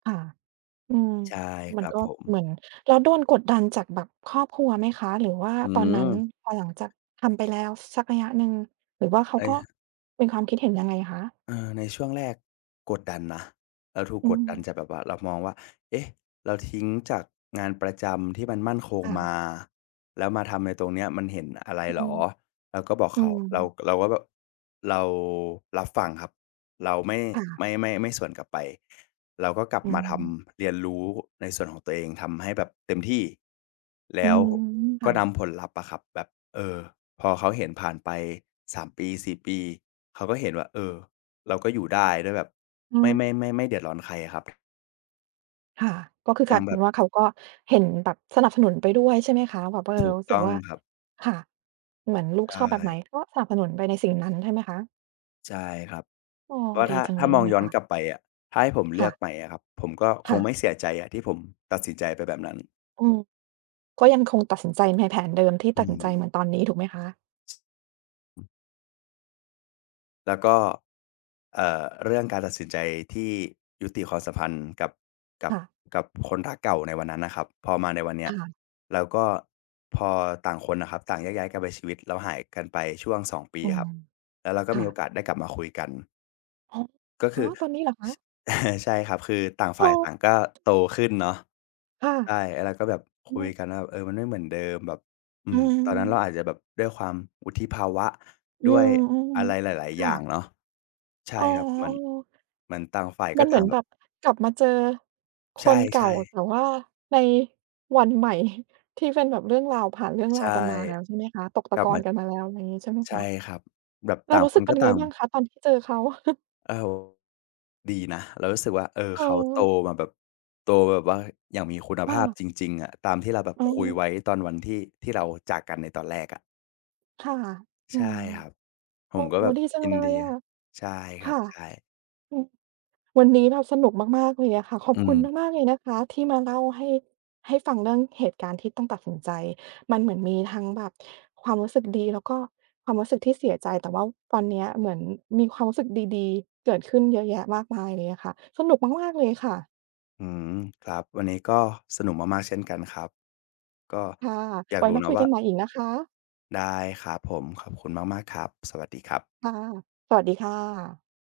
ค่ะ อืม ใช่มคัรนับก็ผม เหมือน แล้วโดนกดดันจากแบบครอบครัวไหมคะ? หรือว่าอืตอนนัม ้นพอหลังจากทำไปแล้วสักระยะหนึ่ง หรือว่าเขาไอ้ ก็ ครับ เป็นความคิดเห็นยังไงคะ? เออ ในช่วงแรกกดดันนะ เราถูกอืกดดันม จากแบบว่า เรามองว่า เอ๊ะ เราทิ้งจากงานประจำที่มันมั่นคงค่มะ า แล้วมาทำไอ้ตรงเนี้ย มันเห็นอะไรอืเหรม อ เราก็บอกอืเขา เรา ม เราก็แบบ เรารับฟังครับ เราไม่ ค่ะ ไม่ ไม่ ไม่สวนกลับไป เราก็กลับอืมาทม ำ เรียนรู้ในส่วนของตัวเอง ทำให้แบบเต็มที่ แลอื้วม คก็่นะ ำผลลัพธ์อะครับ แบบ เออ พอเขาเห็นผ่านไป 3 ปี 4 ปี เขาก็เห็นว่า เออ เราก็อยู่ได้ด้วยแบบ อืไม่ ม ไม่ ไม่ ไม่เดือดร้อนใครอะครับ ค่ะ ก็คืออยก่ลาางยเแปบ็นบ ว่า เขาก็เห็นแบบสนับสนุนไปด้วยใช่ไหมคะ? แบบว่า เอถอ ูกรู้สตึ้กองว่า ครับ ค่ะ เหมือนลูใกชชอบแบบไหน ่ ก็สนับสนุนไปในสิ่งนั้นใช่ไหมคะ? ใช่ครับ อ้อ เพราะว่าดีถ้า จังถ้เลายมอเงนี่ยย้อคน่ะ กลับไปอะ ถ้าให้ผมเคลื่อะ กใหม่อะครับ ผมก็คค่งไมะ ่เสียใจอะที่ผมตัดสินใจไปแบบนั้น อืม ก็ยังคงตัดสินใจในแผนเดิมที่อืตัดสินใจเม หมือนตอนนี้ถูกไหมคะ? แล้วก็ เอ่อ เรื่องการตัดสินใจที่ยุติความสัมพันธ์กับ กัคบ ่ะ กับคนรักเก่าในวันนั้นน่ะครับ พอมาในวันเนคี้ย ่ะ แล้วก็พอต่างคนน่ะครับ ต่างแยกย้ายกันไปชีวิต แล้วหายกันไปช่วง 2 ปีอืครม ับ แล้วเรากค็่มีโอะ กาสได้กลับมาคุยกัน โอ้ ก็คฮืะ อ ตอนนี้เหรอคช ะ? ใช่ครับ คือต่างฝอ่า้ยอ ต่างก็โตขึ้นเนาะ ค่ะ ใช่ ไอ้เราก็แบบคอืุยม กันว่า เออ มันไม่เหมือนเดิม แบบ อือืม ตอนนั้นม เราอาจจะแบบด้วยความวุฒิภาวะ อืด้วยอม ะไรหลาย ๆ คๆ อย่่างะ เนาะ ใช่อ้อ ครับ เหมือน ๆ เหมือนต่างฝ่ายกม็ันเตหม่าืองนแบแบบ บกลับมาเจอคในเก่ชา ่ ๆ แต่ว่าในวันใหม่ ที่เป็นแบบเรื่องราว ผ่านเรื่องใรชาว่ กันมาแล้วใช่ไหมคะ? ตกตกะลักบอมนา กันมาแล้ว อะไรงี้ ใช่ไหมใชค่ะ? ครับ แบบเตรา่างรู้คสึนกเป็ก็นยัตงไ่งาง บ้างคะ ตอนที่เจอเขา? โอ้โฮ ดีนะ เรารู้สึกว่า เออ เขาโตเออ มาแบบ โตแบบว่าอย่างมีคุณคภ่าพะ จริง ๆ อะ ตามที่เราแบบเคุยออ ไว้ตอนวันที่ ที่เราจากกันในตอนแรกอะ ค่ะ อใืช่ม ครับ ผโอ้มก็โฮ แบบดีจังยิเลนดี ยอะ ใช่คครั่บ ะ ใช่ อืม วันนี้เราสนุกมาก ๆ เลยอะค่ะ ขอบอืคุณม มาก ๆ เลยนะคะที่มาเล่าให้ ให้ฟังเรื่องเหตุการณ์ที่ต้องตัดสินใจ มันเหมือนมีทั้งแบบความรู้สึกดี แล้วก็ความรู้สึกที่เสียใจ แต่ว่าตอนเนี้ยเหมือนมีความรู้สึกดี ๆ เกิดขึ้นเยอะแยะมากมายเลยอะค่ะ สนุกมาก ๆ เลยค่ะ อืม ครับ วันนี้ก็สนุกมาก ๆ เช่นกันครับ ก็ค่ะ อยาไกว้รู้มาเนาคะุยวก่ัา นใหม่อีกนะคะ ได้ครับผม ขอบคุณมาก ๆ ครับ สวัสดีครับ ค่ะ สวัสดีค่ะ